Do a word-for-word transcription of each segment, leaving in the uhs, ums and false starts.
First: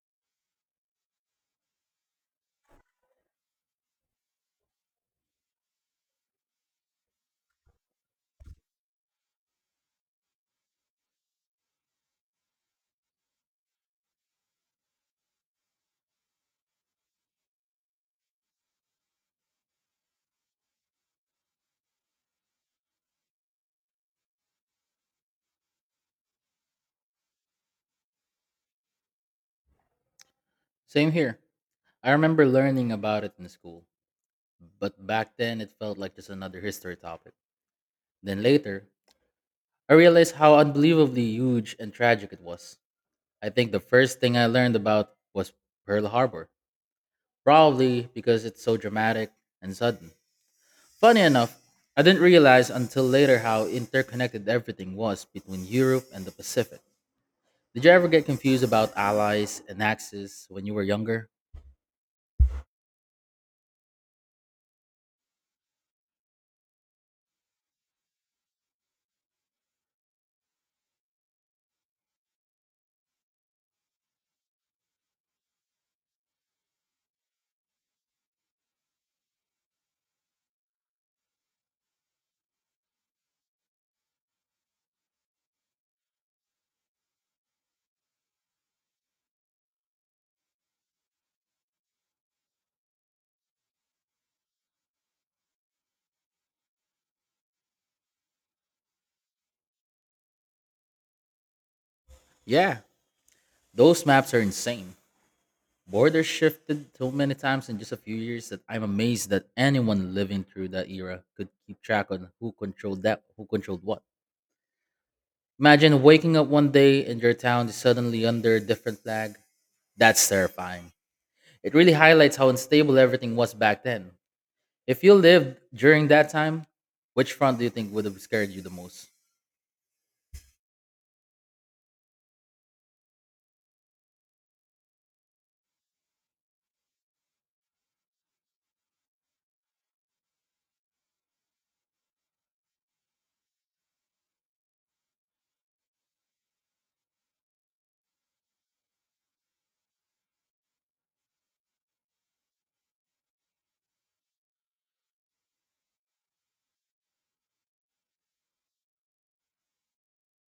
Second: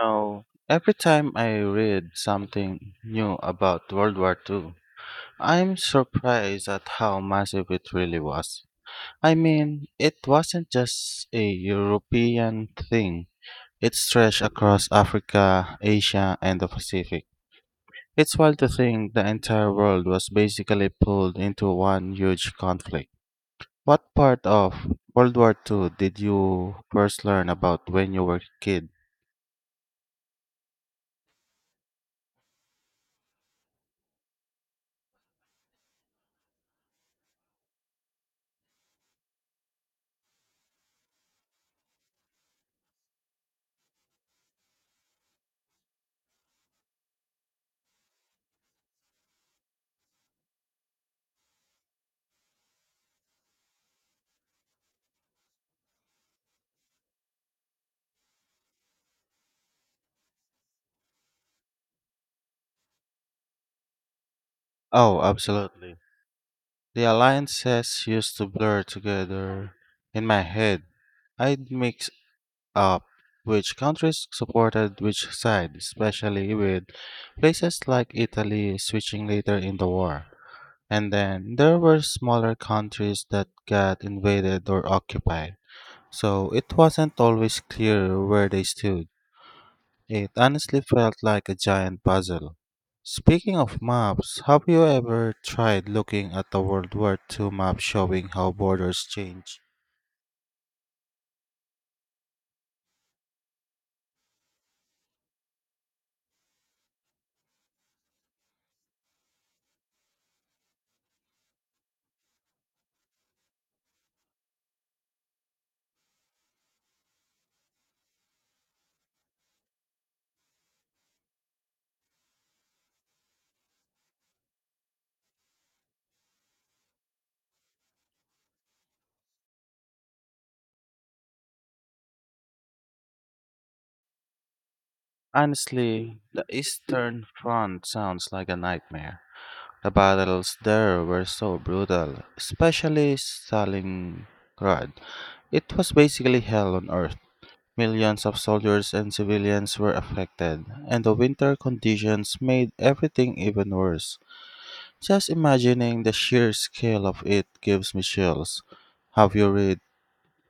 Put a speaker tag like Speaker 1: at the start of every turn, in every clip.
Speaker 1: Now, every time I read something new about World War two, I'm surprised at how massive it really was. I mean, it wasn't just a European thing. It stretched across Africa, Asia, and the Pacific. It's wild to think the entire world was basically pulled into one huge conflict. What part of World War two did you first learn about when you were a kid?
Speaker 2: Same here. I remember learning about it in school, but back then it felt like just another history topic. Then later, I realized how unbelievably huge and tragic it was. I think the first thing I learned about was Pearl Harbor, probably because it's so dramatic and sudden. Funny enough, I didn't realize until later how interconnected everything was between Europe and the Pacific. Did you ever get confused about allies and axis when you were younger?
Speaker 1: Oh, absolutely. The alliances used to blur together in my head. I'd mix up which countries supported which side, especially with places like Italy switching later in the war. And then there were smaller countries that got invaded or occupied, so it wasn't always clear where they stood. It honestly felt like a giant puzzle. Speaking of maps, have you ever tried looking at a World War two map showing how borders change?
Speaker 2: Yeah, those maps are insane. Borders shifted so many times in just a few years that I'm amazed that anyone living through that era could keep track on who controlled that, who controlled what. Imagine waking up one day and your town is suddenly under a different flag. That's terrifying. It really highlights how unstable everything was back then. If you lived during that time, which front do you think would have scared you the most?
Speaker 1: Honestly, the Eastern Front sounds like a nightmare. The battles there were so brutal, especially Stalingrad. It was basically hell on earth. Millions of soldiers and civilians were affected, and the winter conditions made everything even worse. Just imagining the sheer scale of it gives me chills. Have you read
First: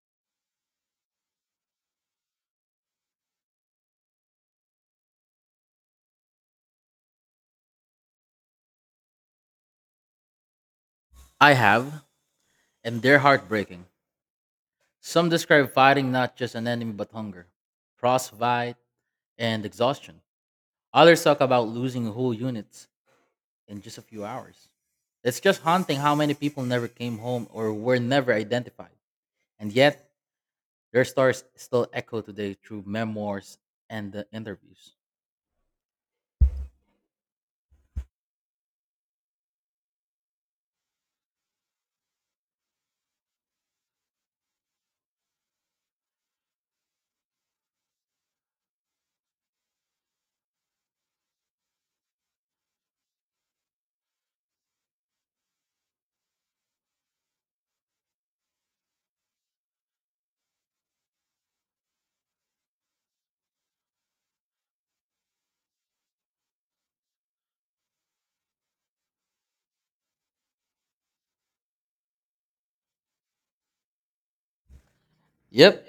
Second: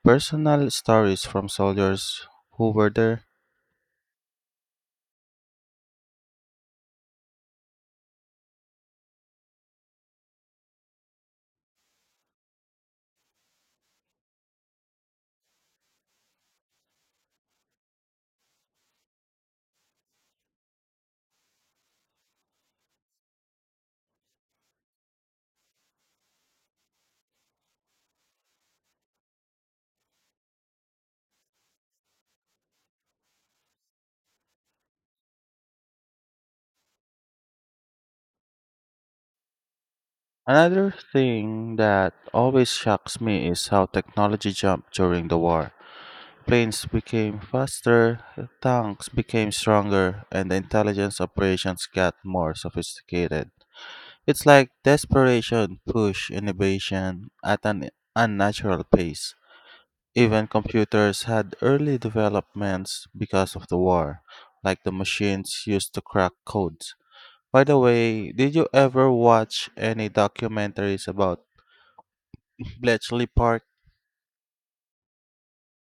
Speaker 1: personal stories from soldiers who were there?
Speaker 2: I have, and they're heartbreaking. Some describe fighting not just an enemy but hunger, frostbite, and exhaustion. Others talk about losing whole units in just a few hours. It's just haunting how many people never came home or were never identified. And yet, their stories still echo today through memoirs and the interviews.
Speaker 1: Another thing that always shocks me is how technology jumped during the war. Planes became faster, tanks became stronger, and the intelligence operations got more sophisticated. It's like desperation pushed innovation at an unnatural pace. Even computers had early developments because of the war, like the machines used to crack codes. By the way, did you ever watch any documentaries about Bletchley Park?
Speaker 2: Yep,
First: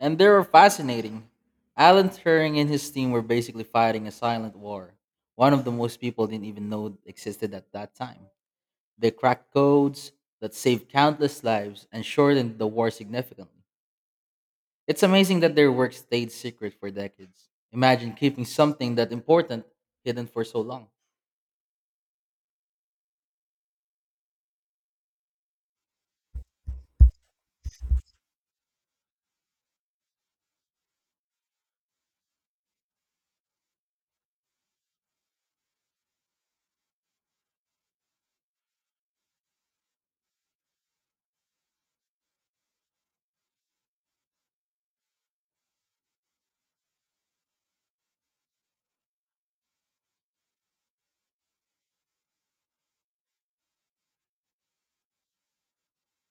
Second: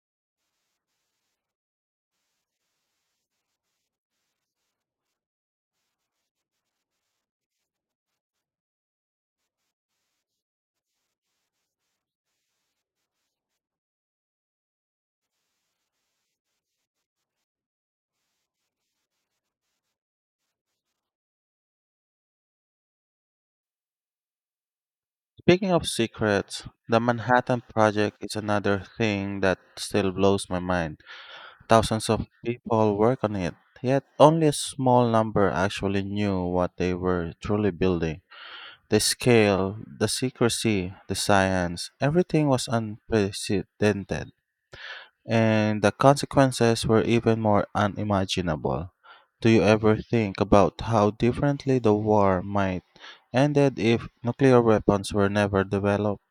Speaker 2: and they were fascinating. Alan Turing and his team were basically fighting a silent war, one of the most people didn't even know existed at that time. They cracked codes that saved countless lives and shortened the war significantly. It's amazing that their work stayed secret for decades. Imagine keeping something that important hidden for so long.
Speaker 1: Speaking of secrets, the Manhattan Project is another thing that still blows my mind. Thousands of people work on it, yet only a small number actually knew what they were truly building. The scale, the secrecy, the science, everything was unprecedented, and the consequences were even more unimaginable. Do you ever think about how differently the war might ended if nuclear weapons were never developed?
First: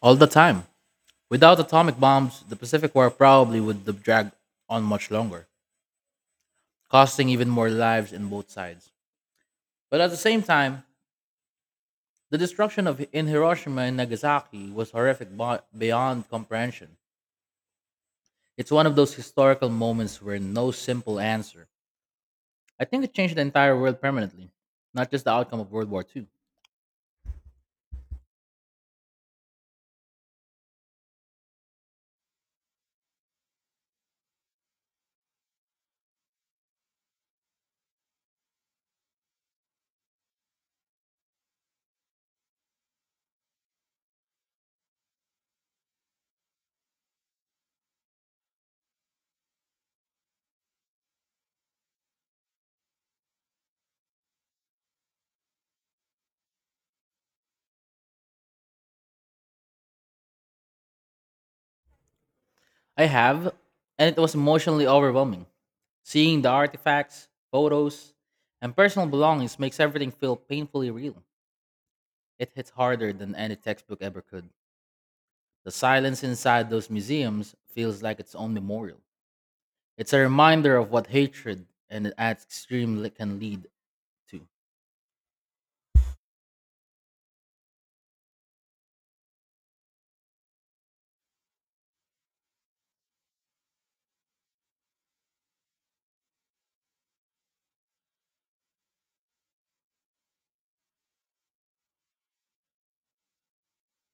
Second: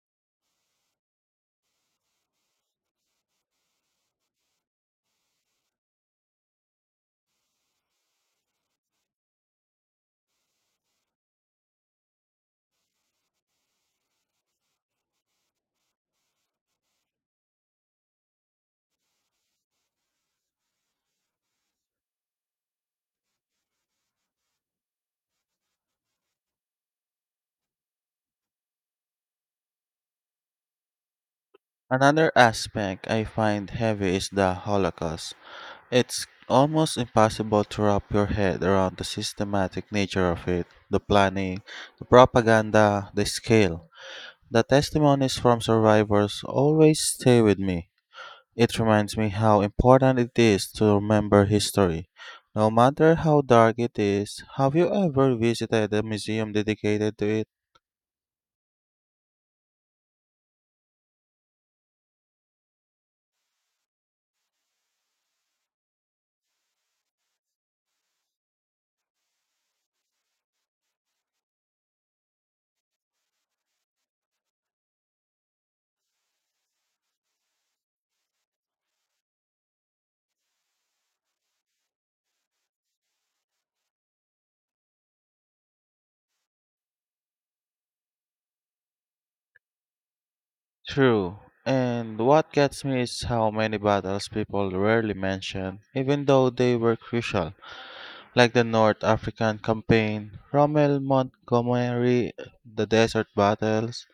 Speaker 2: All the time. Without atomic bombs, the Pacific War probably would have dragged on much longer, costing even more lives in both sides. But at the same time, the destruction of in Hiroshima and Nagasaki was horrific bo- beyond comprehension. It's one of those historical moments where no simple answer. I think it changed the entire world permanently, not just the outcome of World War two.
Speaker 1: Another aspect I find heavy is the Holocaust. It's almost impossible to wrap your head around the systematic nature of it, the planning, the propaganda, the scale. The testimonies from survivors always stay with me. It reminds me how important it is to remember history. No matter how dark it is, have you ever visited a museum dedicated to it?
Speaker 2: I have, and it was emotionally overwhelming. Seeing the artifacts, photos, and personal belongings makes everything feel painfully real. It hits harder than any textbook ever could. The silence inside those museums feels like its own memorial. It's a reminder of what hatred and its extreme li- can lead to.
Speaker 1: True. And what gets me is how many battles people rarely mention, even though they were crucial, like the North African Campaign, Rommel Montgomery, the Desert Battles.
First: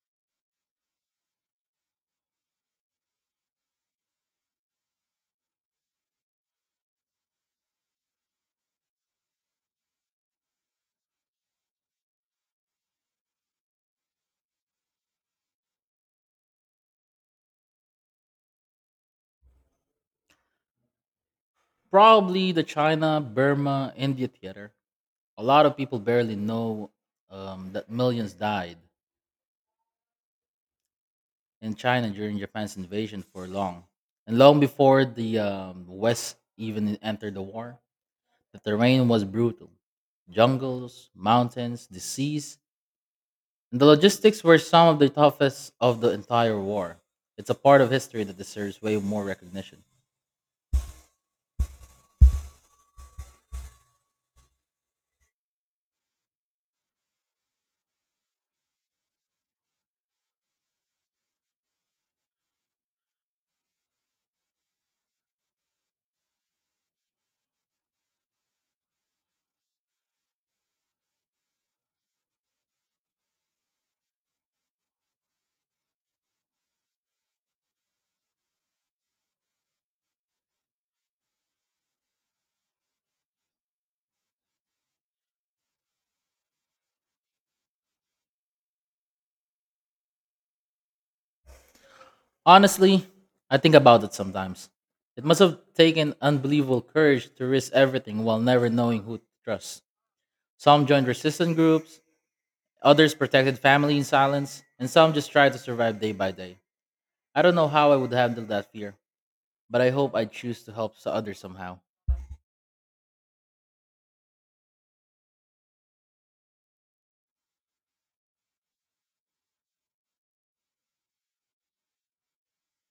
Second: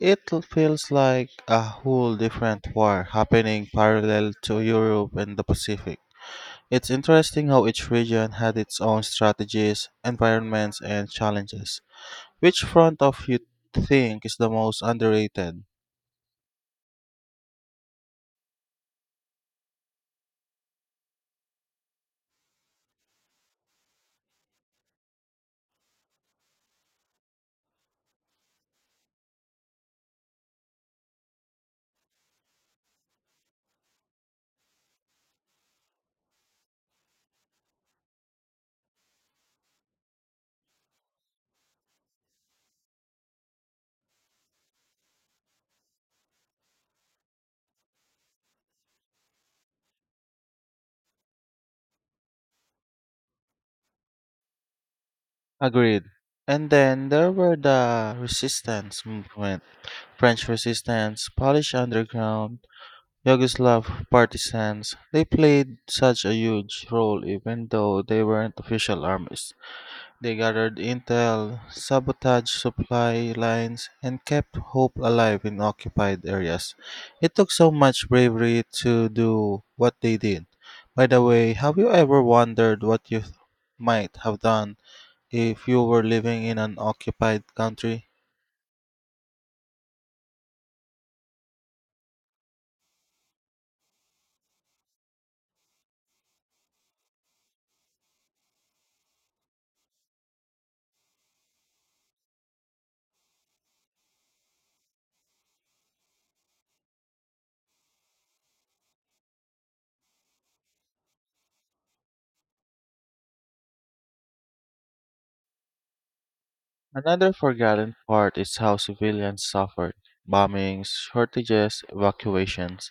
Speaker 1: It feels like a whole different war happening parallel to Europe and the Pacific. It's interesting how each region had its own strategies, environments, and challenges. Which front of you think is the most underrated?
Speaker 2: Probably the China, Burma, India theater. A lot of people barely know um, that millions died in China during Japan's invasion for long. And long before the um, West even entered the war, the terrain was brutal. Jungles, mountains, disease, and the logistics were some of the toughest of the entire war. It's a part of history that deserves way more recognition.
Speaker 1: Agreed. And then there were the resistance movement French resistance, Polish underground, Yugoslav partisans. They played such a huge role even though they weren't official armies. They gathered intel, sabotaged supply lines, and kept hope alive in occupied areas. It took so much bravery to do what they did. By the way, have you ever wondered what you might have done if you were living in an occupied country?
Speaker 2: Honestly, I think about it sometimes. It must have taken unbelievable courage to risk everything while never knowing who to trust. Some joined resistance groups, others protected family in silence, and some just tried to survive day by day. I don't know how I would handle that fear, but I hope I choose to help so- others somehow.
Speaker 1: Another forgotten part is how civilians suffered bombings, shortages, evacuations.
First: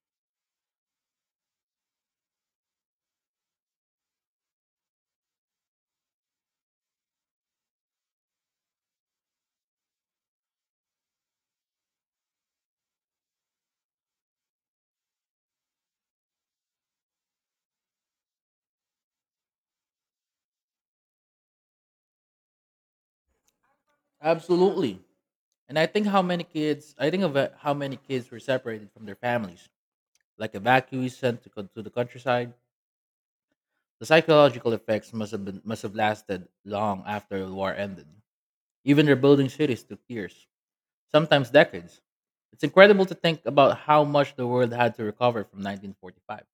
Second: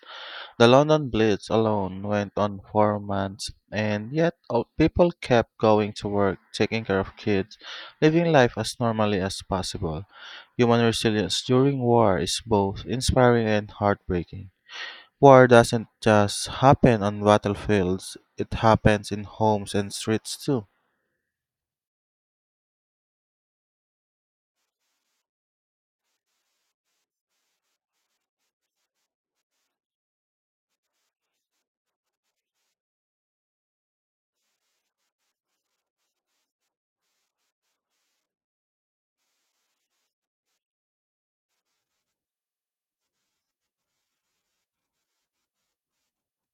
Speaker 1: The London Blitz alone went on for months, and yet all people kept going to work, taking care of kids, living life as normally as possible. Human resilience during war is both inspiring and heartbreaking. War doesn't just happen on battlefields, it happens in homes and streets too.
Speaker 2: Absolutely. And I think how many kids, I think of uh, how many kids were separated from their families, like evacuees sent to, co- to the countryside. The psychological effects must have been must have lasted long after the war ended. Even rebuilding cities took years, sometimes decades. It's incredible to think about how much the world had to recover from nineteen forty-five.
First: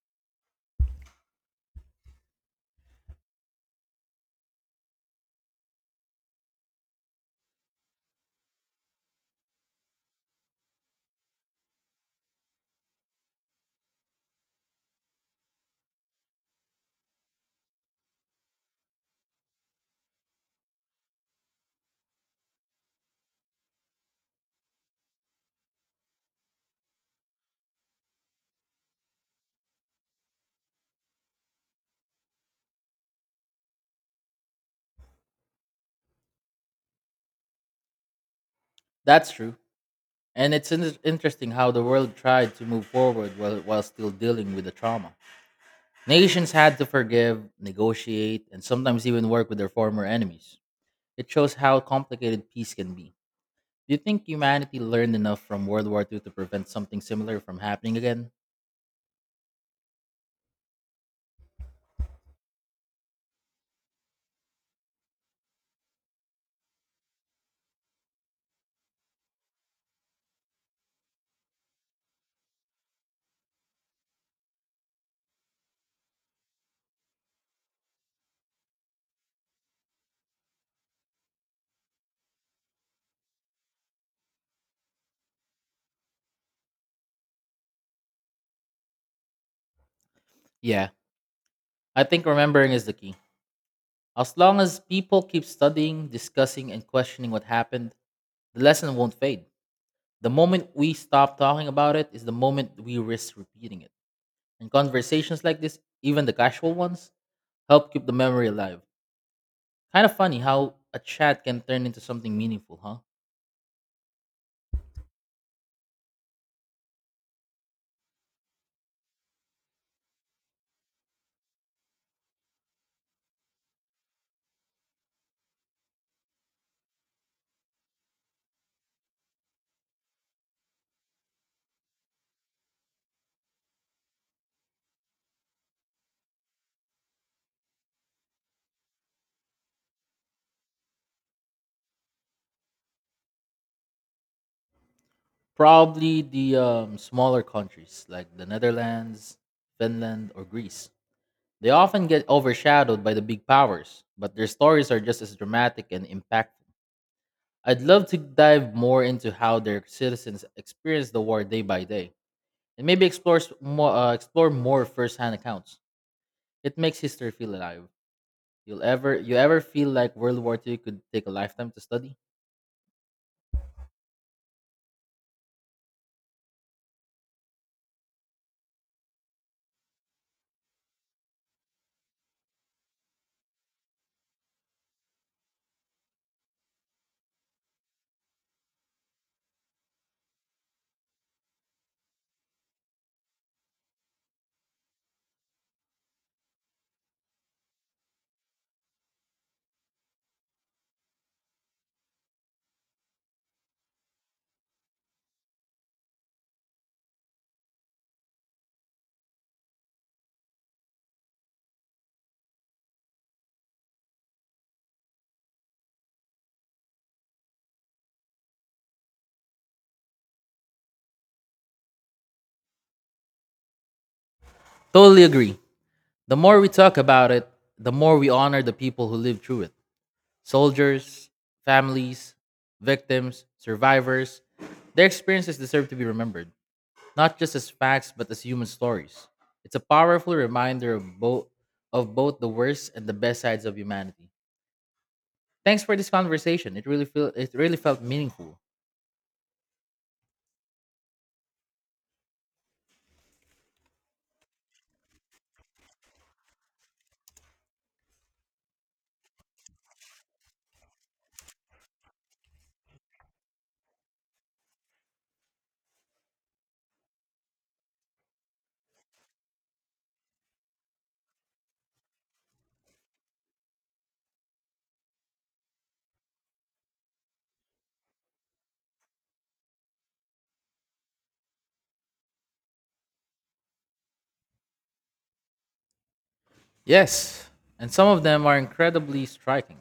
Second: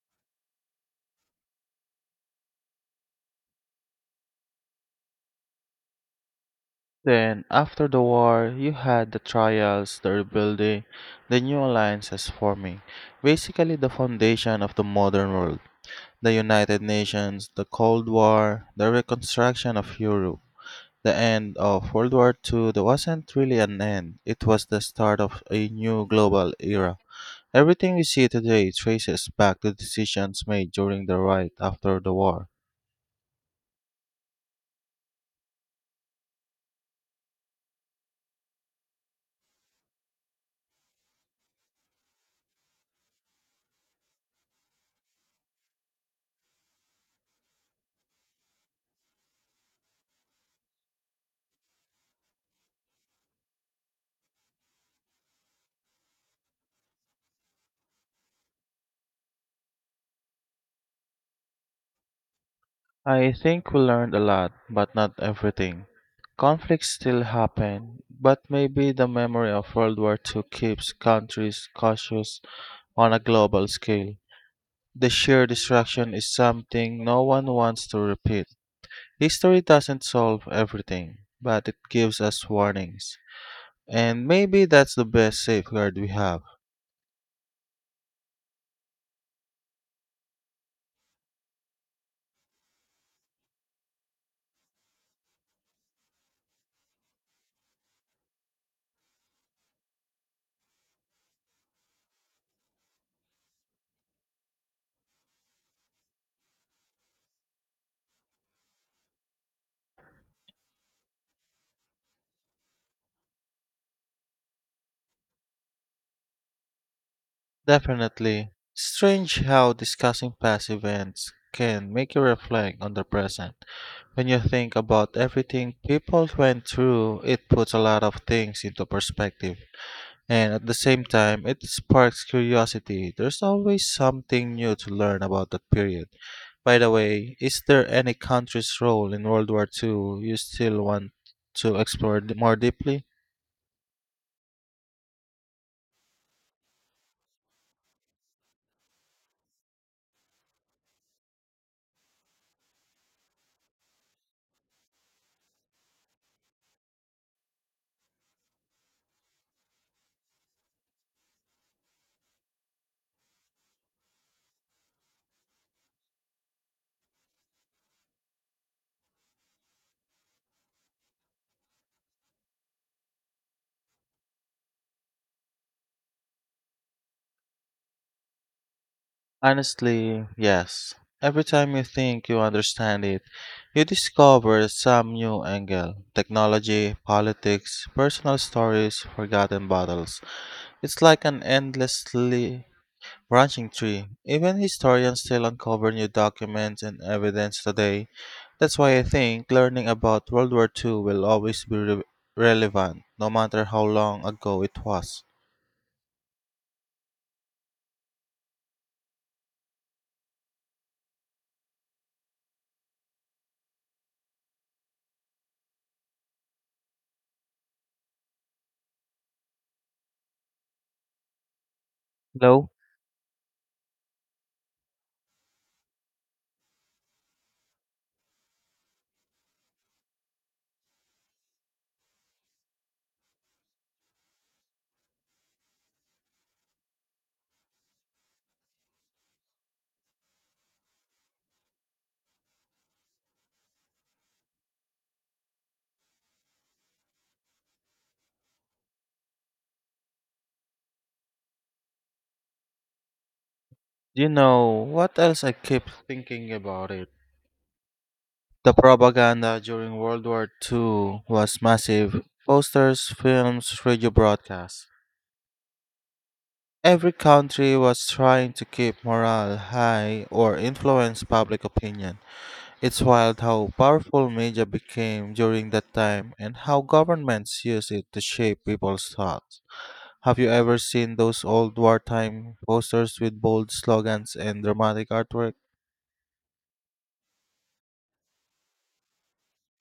Speaker 1: Then, after the war, you had the trials, the rebuilding, the new alliances forming, basically the foundation of the modern world. The United Nations, the Cold War, the reconstruction of Europe, the end of World War two that wasn't really an end, it was the start of a new global era. Everything we see today traces back to decisions made during the right after the war.
Speaker 2: That's true. And it's in- interesting how the world tried to move forward while, while still dealing with the trauma. Nations had to forgive, negotiate, and sometimes even work with their former enemies. It shows how complicated peace can be. Do you think humanity learned enough from World War two to prevent something similar from happening again?
Speaker 1: I think we learned a lot, but not everything. Conflicts still happen, but maybe the memory of World War two keeps countries cautious on a global scale. The sheer destruction is something no one wants to repeat. History doesn't solve everything, but it gives us warnings. And maybe that's the best safeguard we have.
Speaker 2: Yeah, I think remembering is the key. As long as people keep studying, discussing, and questioning what happened, the lesson won't fade. The moment we stop talking about it is the moment we risk repeating it. And conversations like this, even the casual ones, help keep the memory alive. Kind of funny how a chat can turn into something meaningful, huh?
Speaker 1: Definitely. Strange how discussing past events can make you reflect on the present. When you think about everything people went through, it puts a lot of things into perspective. And at the same time, it sparks curiosity. There's always something new to learn about that period. By the way, is there any country's role in World War two you still want to explore d- more deeply?
Speaker 2: Probably the um, smaller countries like the Netherlands, Finland, or Greece. They often get overshadowed by the big powers, but their stories are just as dramatic and impactful. I'd love to dive more into how their citizens experience the war day by day, and maybe explore more, uh, explore more firsthand accounts. It makes history feel alive. You'll ever you ever feel like World War two could take a lifetime to study?
Speaker 1: Honestly, yes. Every time you think you understand it, you discover some new angle technology, politics, personal stories, forgotten battles. It's like an endlessly branching tree. Even historians still uncover new documents and evidence today. That's why I think learning about World War two will always be re- relevant, no matter how long ago it was. Though,
Speaker 2: Totally agree. The more we talk about it, the more we honor the people who lived through it. Soldiers, families, victims, survivors. Their experiences deserve to be remembered, not just as facts but as human stories. It's a powerful reminder of both of both the worst and the best sides of humanity. Thanks for this conversation. It really feel it really felt meaningful.
Speaker 1: you know, what else I keep thinking about it? The propaganda during World War two was massive. Posters, films, radio broadcasts. Every country was trying to keep morale high or influence public opinion. It's wild how powerful media became during that time and how governments use it to shape people's thoughts. Have you ever seen those old wartime posters with bold slogans and dramatic artwork?
Speaker 2: Yes, and some of them are incredibly striking.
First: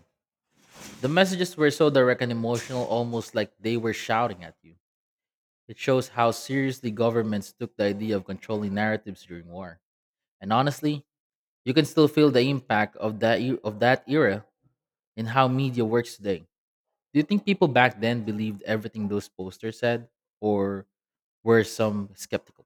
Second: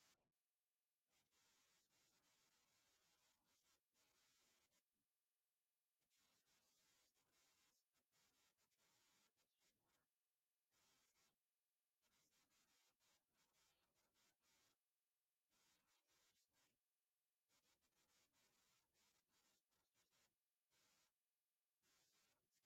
Speaker 2: The messages were so direct and emotional, almost like they were shouting at you. It shows how seriously governments took the idea of controlling narratives during war. And honestly, you can still feel the impact of that e- of that era in how media works today. Do you think people back then believed everything those posters said, or were some skeptical?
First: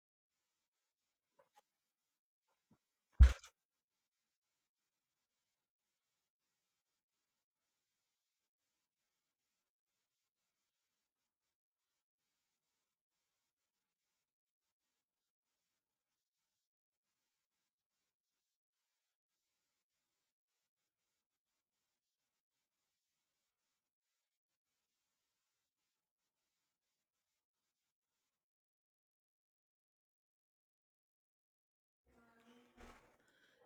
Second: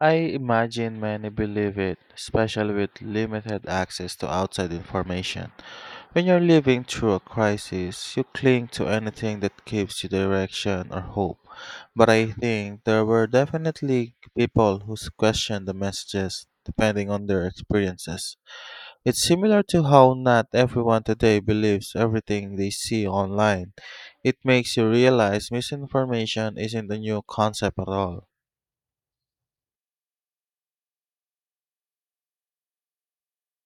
Speaker 1: I imagine many believe it, especially with limited access to outside information. When you're living through a crisis, you cling to anything that gives you direction or hope. But I think there were definitely people who questioned the messages depending on their experiences. It's similar to how not everyone today believes everything they see online. It makes you realize misinformation isn't a new concept at all.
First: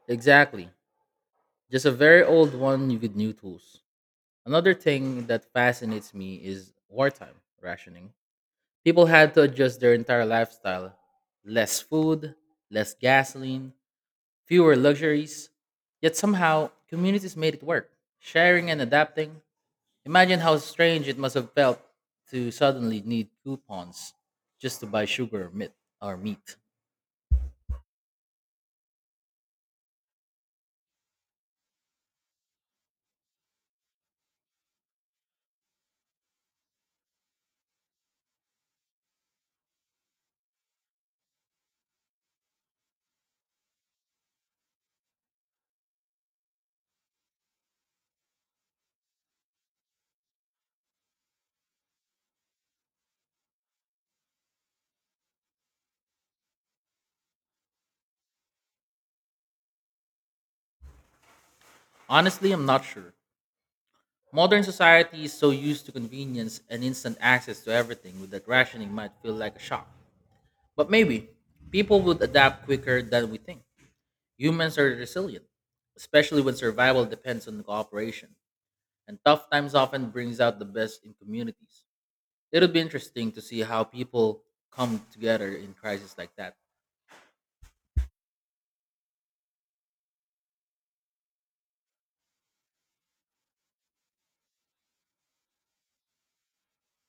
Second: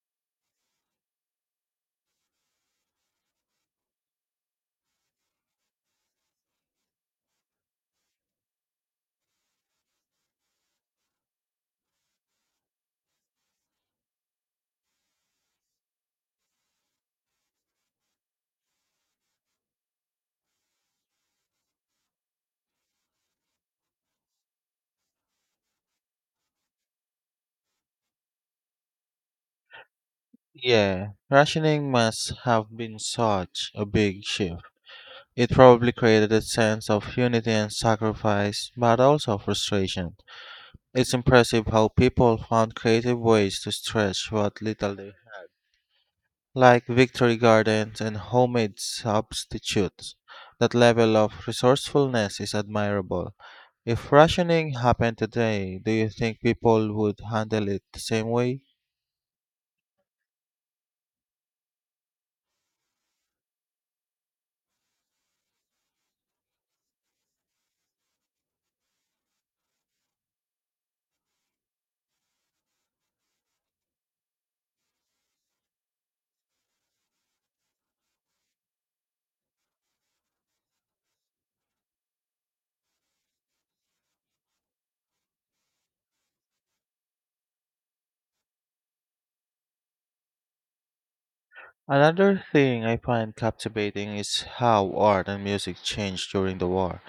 Speaker 2: Exactly, just a very old one with new tools. Another thing that fascinates me is wartime rationing. People had to adjust their entire lifestyle: less food, less gasoline, fewer luxuries. Yet somehow, communities made it work, sharing and adapting. Imagine how strange it must have felt to suddenly need coupons just to buy sugar or meat. Or meat.
Speaker 1: Yeah, rationing must have been such a big shift. It probably created a sense of unity and sacrifice, but also frustration. It's impressive how people found creative ways to stretch what little they had, like victory gardens and homemade substitutes. That level of resourcefulness is admirable. If rationing happened today, do you think people would handle it the same way?
Speaker 2: Honestly, I'm not sure. Modern society is so used to convenience and instant access to everything that rationing might feel like a shock. But maybe people would adapt quicker than we think. Humans are resilient, especially when survival depends on cooperation, and tough times often brings out the best in communities. It'll be interesting to see how people come together in crises like that.
Speaker 1: Another thing I find captivating is how art and music changed during the war.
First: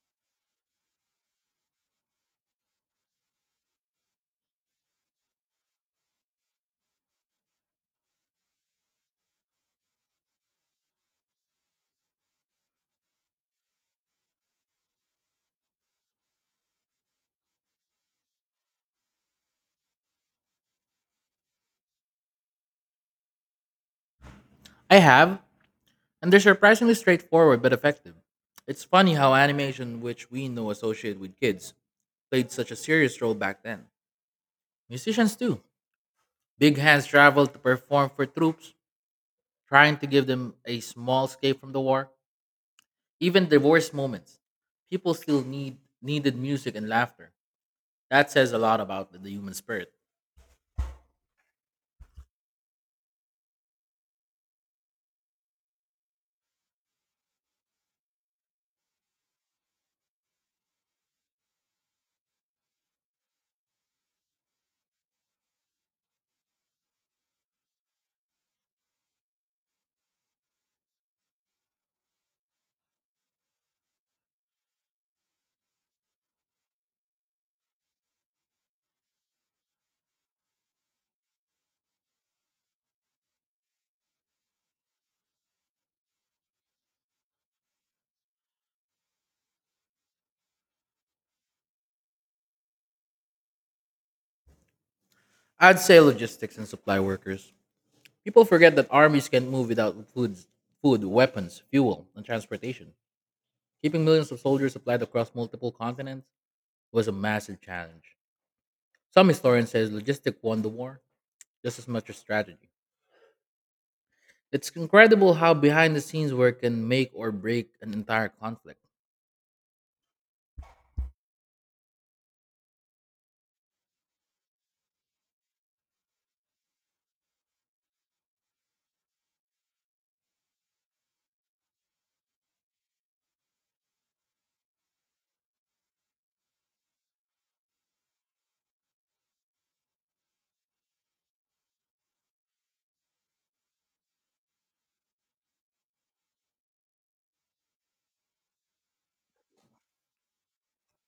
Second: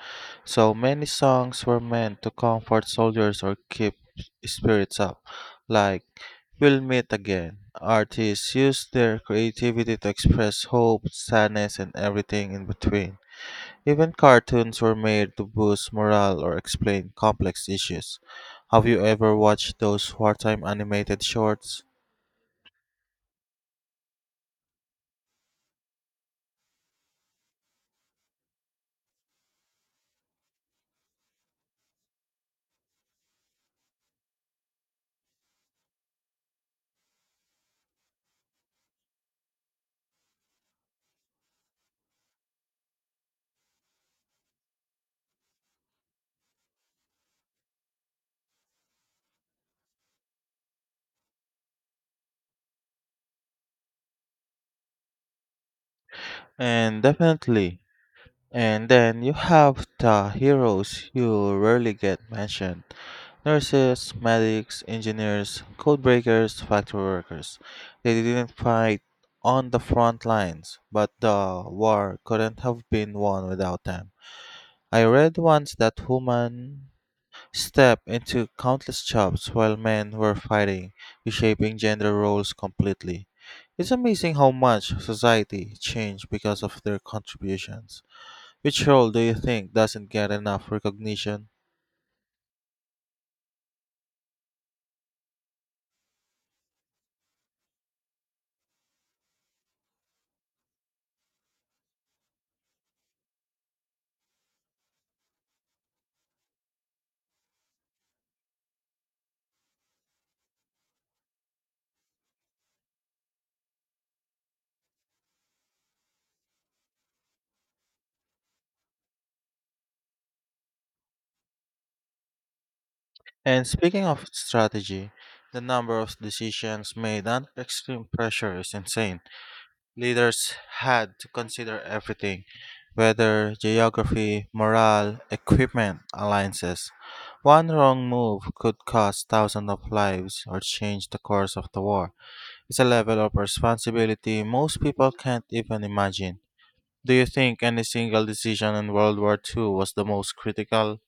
Speaker 1: So many songs were meant to comfort soldiers or keep spirits up, like We'll Meet Again. Artists used their creativity to express hope, sadness, and everything in between. Even cartoons were made to boost morale or explain complex issues. Have you ever watched those wartime animated shorts?
Speaker 2: I have, and they're surprisingly straightforward but effective. It's funny how animation, which we know associated with kids, played such a serious role back then. Musicians too. Big Hands traveled to perform for troops, trying to give them a small escape from the war. Even the worst moments, people still need needed music and laughter. That says a lot about the human spirit.
Speaker 1: And definitely. And then you have the heroes who rarely get mentioned nurses, medics, engineers, code breakers, factory workers. They didn't fight on the front lines, but the war couldn't have been won without them. I read once that women stepped into countless jobs while men were fighting, reshaping gender roles completely. It's amazing how much society changed because of their contributions. Which role do you think doesn't get enough recognition?
Speaker 2: I'd say logistics and supply workers. People forget that armies can't move without food, food, weapons, fuel, and transportation. Keeping millions of soldiers supplied across multiple continents was a massive challenge. Some historians say logistics won the war just as much as strategy. It's incredible how behind the scenes work can make or break an entire conflict.
Speaker 1: And speaking of strategy, the number of decisions made under extreme pressure is insane. Leaders had to consider everything weather, geography, morale, equipment, alliances. One wrong move could cost thousands of lives or change the course of the war. It's a level of responsibility most people can't even imagine. Do you think any single decision in World War two was the most critical?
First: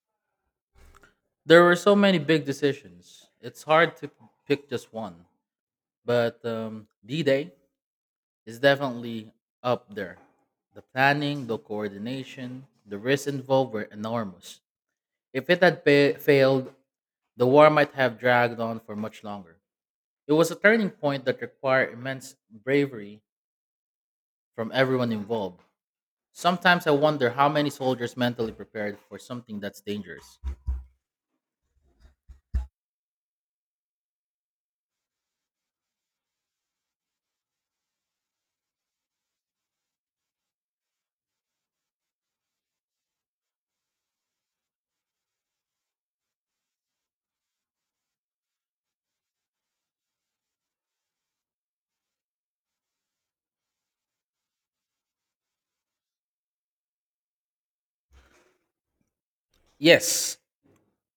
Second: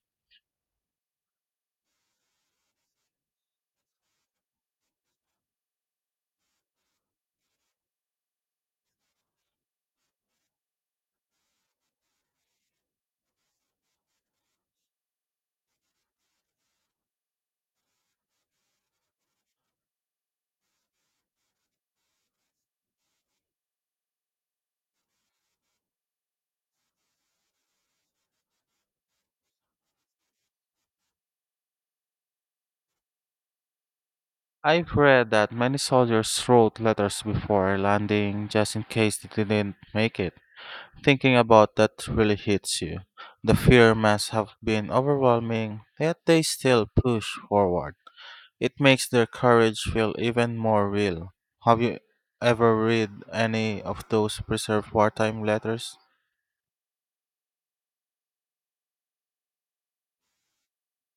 Speaker 2: There were so many big decisions. It's hard to pick just one, but um, D Day is definitely up there. The planning, the coordination, the risks involved were enormous. If it had fa- failed, the war might have dragged on for much longer. It was a turning point that required immense bravery from everyone involved. Sometimes I wonder how many soldiers mentally prepared for something that's dangerous.
Speaker 1: I've read that many soldiers wrote letters before landing just in case they didn't make it. Thinking about that really hits you. The fear must have been overwhelming, yet they still push forward. It makes their courage feel even more real. Have you ever read any of those preserved wartime letters?
Speaker 2: Yes,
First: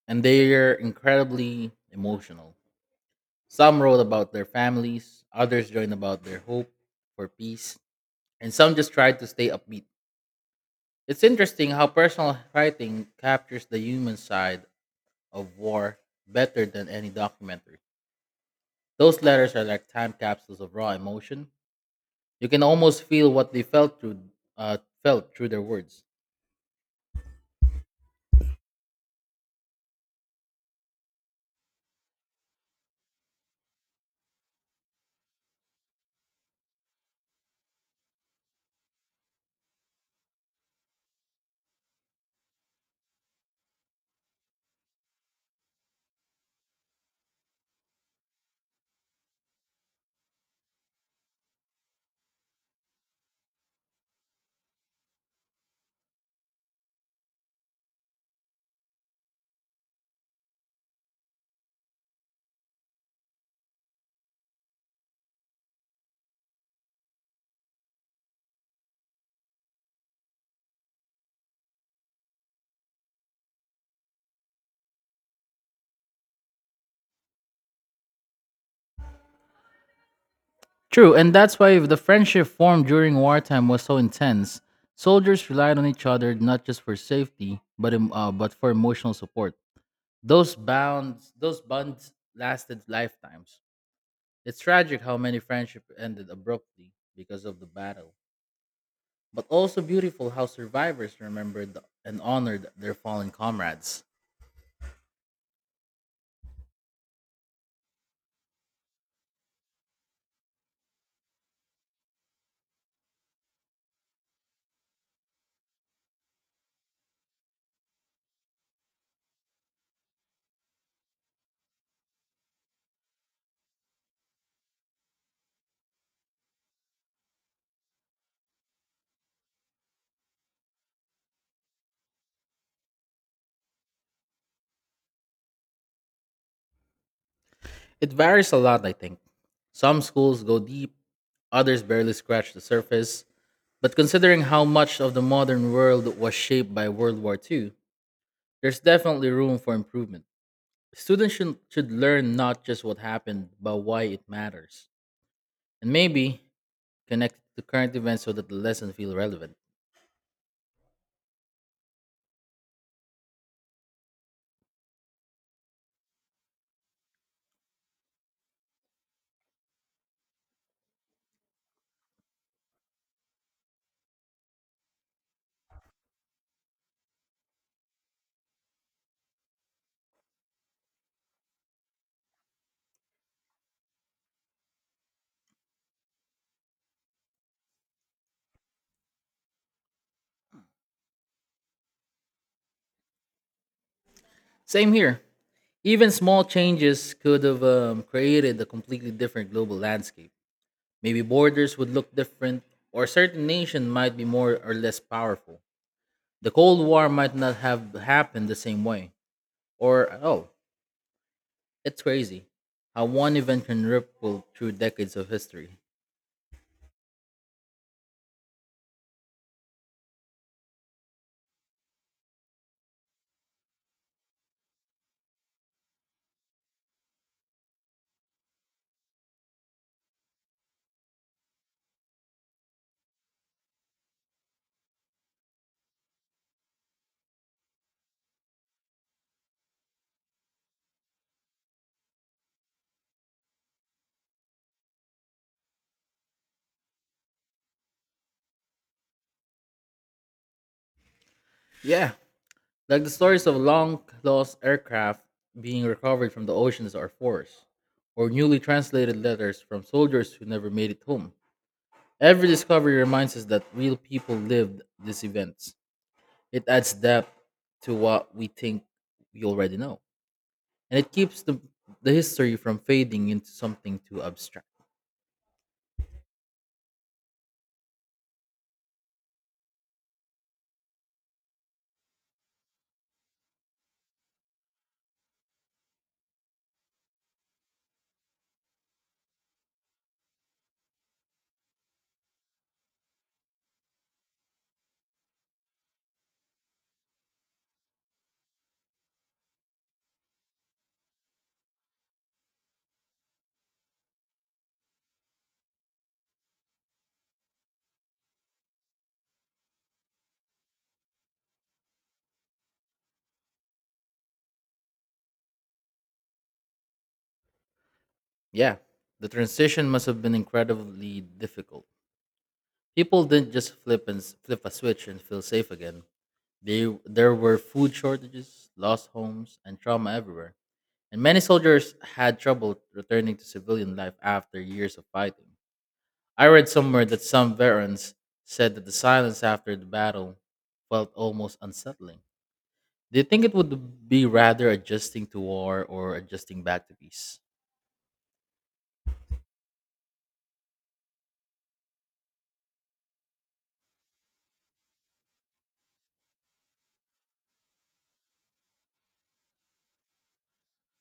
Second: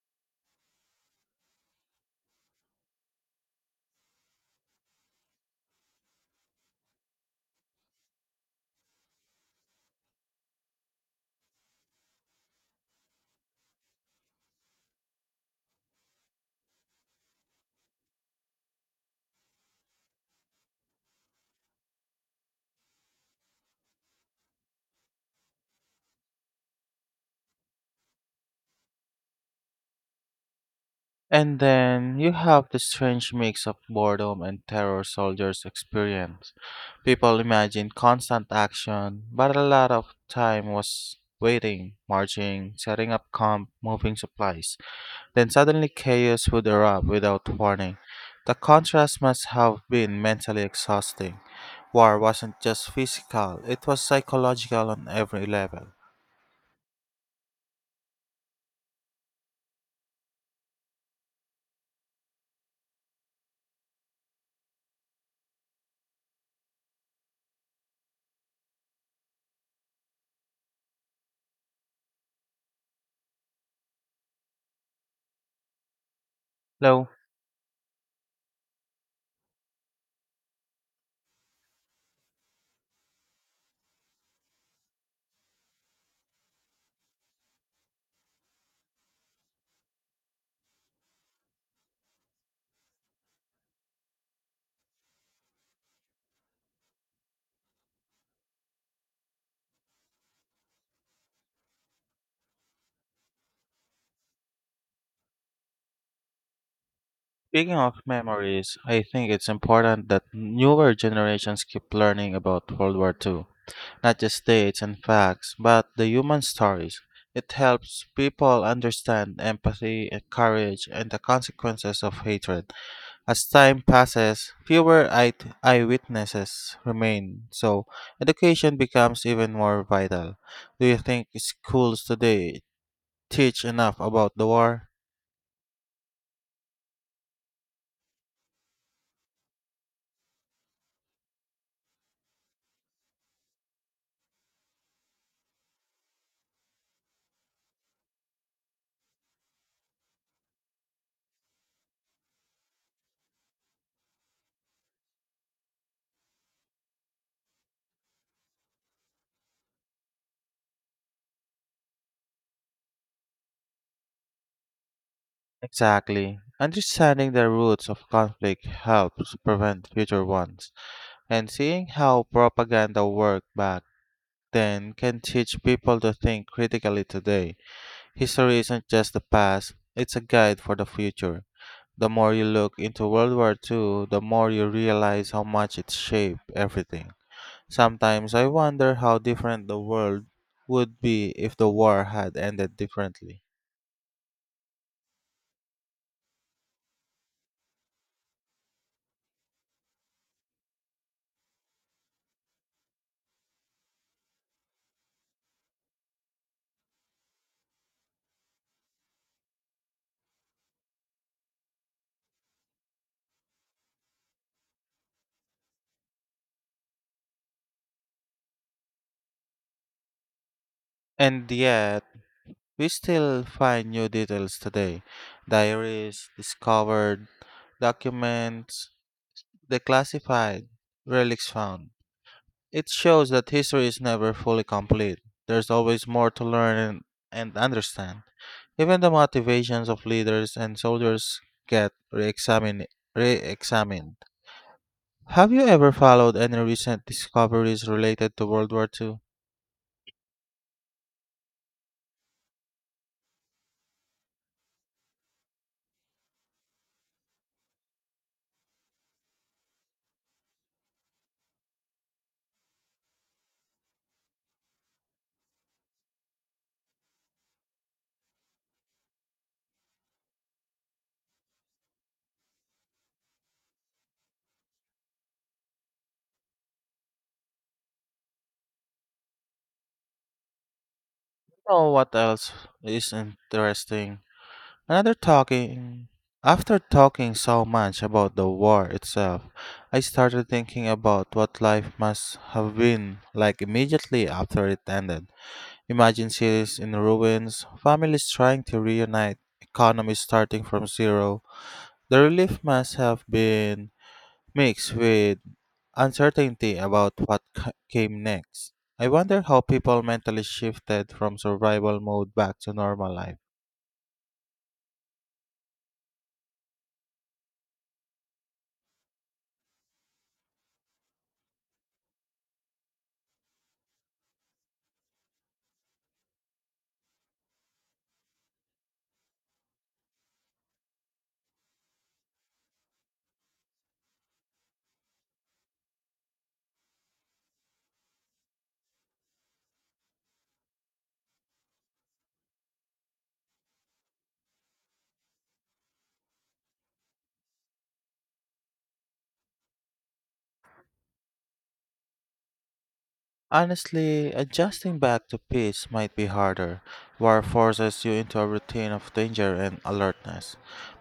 Speaker 2: and they are incredibly emotional. Some wrote about their families, others joined about their hope for peace, and some just tried to stay upbeat. It's interesting how personal writing captures the human side of war better than any documentary. Those letters are like time capsules of raw emotion. You can almost feel what they felt through uh, felt through their words.
Speaker 1: And then you have the strange mix of boredom and terror soldiers experience. People imagine constant action, but a lot of time was waiting, marching, setting up camp, moving supplies. Then suddenly chaos would erupt without warning. The contrast must have been mentally exhausting. War wasn't just physical, it was psychological on every level. Though,
Speaker 2: True, and that's why the friendship formed during wartime was so intense. Soldiers relied on each other not just for safety, but em- uh, but for emotional support. Those bonds, those bonds lasted lifetimes. It's tragic how many friendships ended abruptly because of the battle, but also beautiful how survivors remembered and honored their fallen comrades.
Speaker 1: speaking of memories, I think it's important that newer generations keep learning about World War two. Not just dates and facts, but the human stories. It helps people understand empathy, and courage, and the consequences of hatred. As time passes, fewer eye- eyewitnesses remain, so education becomes even more vital. Do you think schools today teach enough about the war?
Speaker 2: It varies a lot, I think. Some schools go deep, others barely scratch the surface. But considering how much of the modern world was shaped by World War second, there's definitely room for improvement. Students should, should learn not just what happened, but why it matters. And maybe connected to current events so that the lessons feel relevant.
Speaker 1: Exactly. Understanding the roots of conflict helps prevent future ones, and seeing how propaganda worked back then can teach people to think critically today. History isn't just the past, it's a guide for the future. The more you look into World War two, the more you realize how much it shaped everything. Sometimes I wonder how different the world would be if the war had ended differently.
Speaker 2: Same here. Even small changes could have um, created a completely different global landscape. Maybe borders would look different, or a certain nation might be more or less powerful. The Cold War might not have happened the same way, or at all. It's crazy how one event can ripple through decades of history.
Speaker 1: And yet, we still find new details today. Diaries discovered, documents declassified, relics found. It shows that history is never fully complete. There's always more to learn and, and understand. Even the motivations of leaders and soldiers get re-examined. re-examined. Have you ever followed any recent discoveries related to World War two?
Speaker 2: Yeah, like the stories of long lost aircraft being recovered from the oceans or forests, or newly translated letters from soldiers who never made it home. Every discovery reminds us that real people lived these events. It adds depth to what we think we already know, and it keeps the, the history from fading into something too abstract.
Speaker 1: Oh, what else is interesting? Another talking. After talking so much about the war itself, I started thinking about what life must have been like immediately after it ended. Imagine cities in ruins, families trying to reunite, economies starting from zero. The relief must have been mixed with uncertainty about what c- came next. I wonder how people mentally shifted from survival mode back to normal life.
Speaker 2: Yeah, the transition must have been incredibly difficult. People didn't just flip and s- flip a switch and feel safe again. They, there were food shortages, lost homes, and trauma everywhere. And many soldiers had trouble returning to civilian life after years of fighting. I read somewhere that some veterans said that the silence after the battle felt almost unsettling. Do you think it would be rather adjusting to war or adjusting back to peace?
Speaker 1: Honestly, adjusting back to peace might be harder. War forces you into a routine of danger and alertness.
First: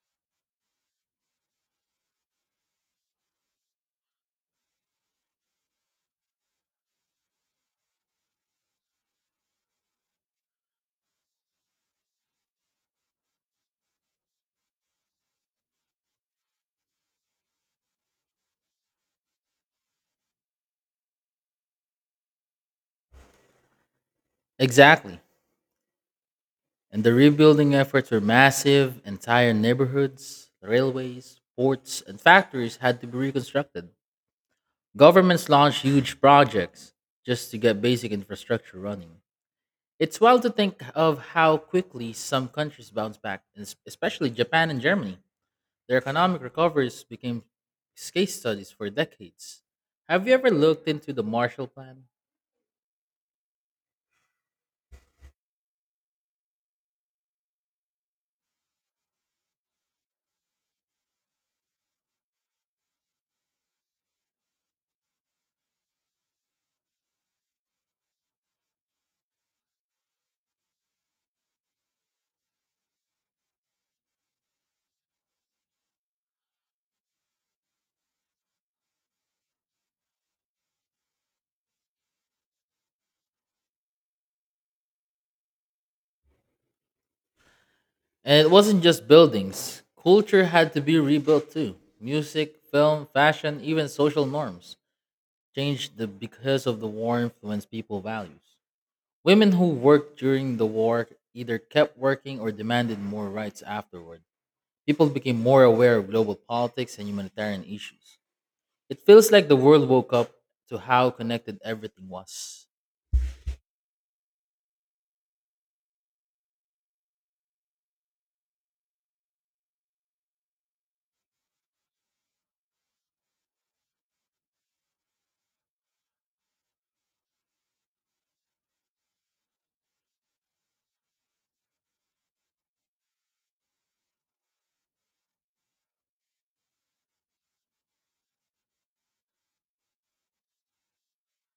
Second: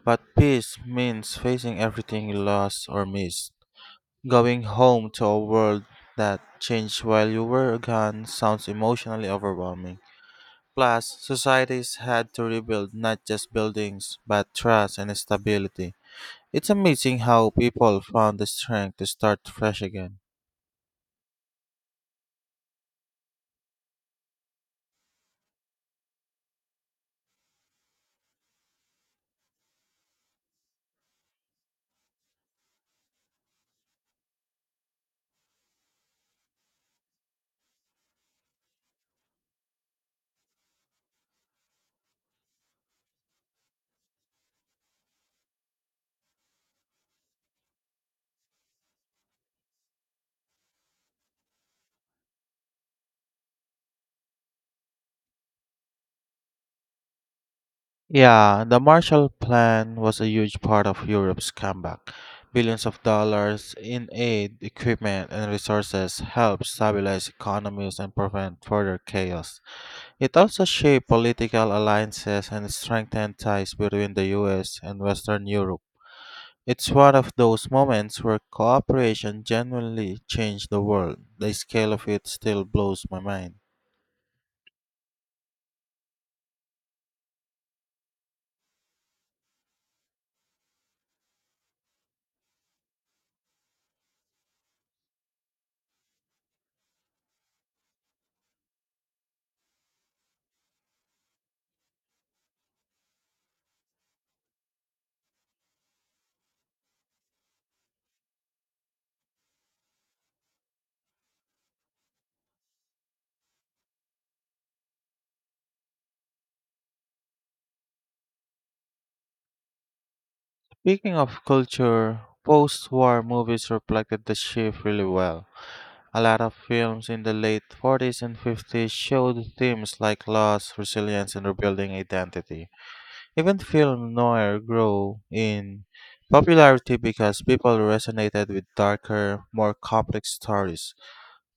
Speaker 1: But peace means facing everything you lost or missed. Going home to a world that changed while you were gone sounds emotionally overwhelming. Plus, societies had to rebuild not just buildings, but trust and stability. It's amazing how people found the strength to start fresh again.
Speaker 2: Exactly. And the rebuilding efforts were massive. Entire neighborhoods, railways, ports, and factories had to be reconstructed. Governments launch huge projects just to get basic infrastructure running. It's wild to think of how quickly some countries bounce back, and es- especially Japan and Germany. Their economic recoveries became case studies for decades. Have you ever looked into the Marshall Plan?
Speaker 1: Yeah, the Marshall Plan was a huge part of Europe's comeback. Billions of dollars in aid, equipment, and resources helped stabilize economies and prevent further chaos. It also shaped political alliances and strengthened ties between the U S and Western Europe. It's one of those moments where cooperation genuinely changed the world. The scale of it still blows my mind.
Speaker 2: And it wasn't just buildings, culture had to be rebuilt too. Music, film, fashion, even social norms changed the, because of the war influence people values. Women who worked during the war either kept working or demanded more rights afterward. People became more aware of global politics and humanitarian issues. It feels like the world woke up to how connected everything was.
Speaker 1: Speaking of culture, post war movies reflected the shift really well. A lot of films in the late forties and fifties showed themes like loss, resilience, and rebuilding identity. Even film noir grew in popularity because people resonated with darker, more complex stories.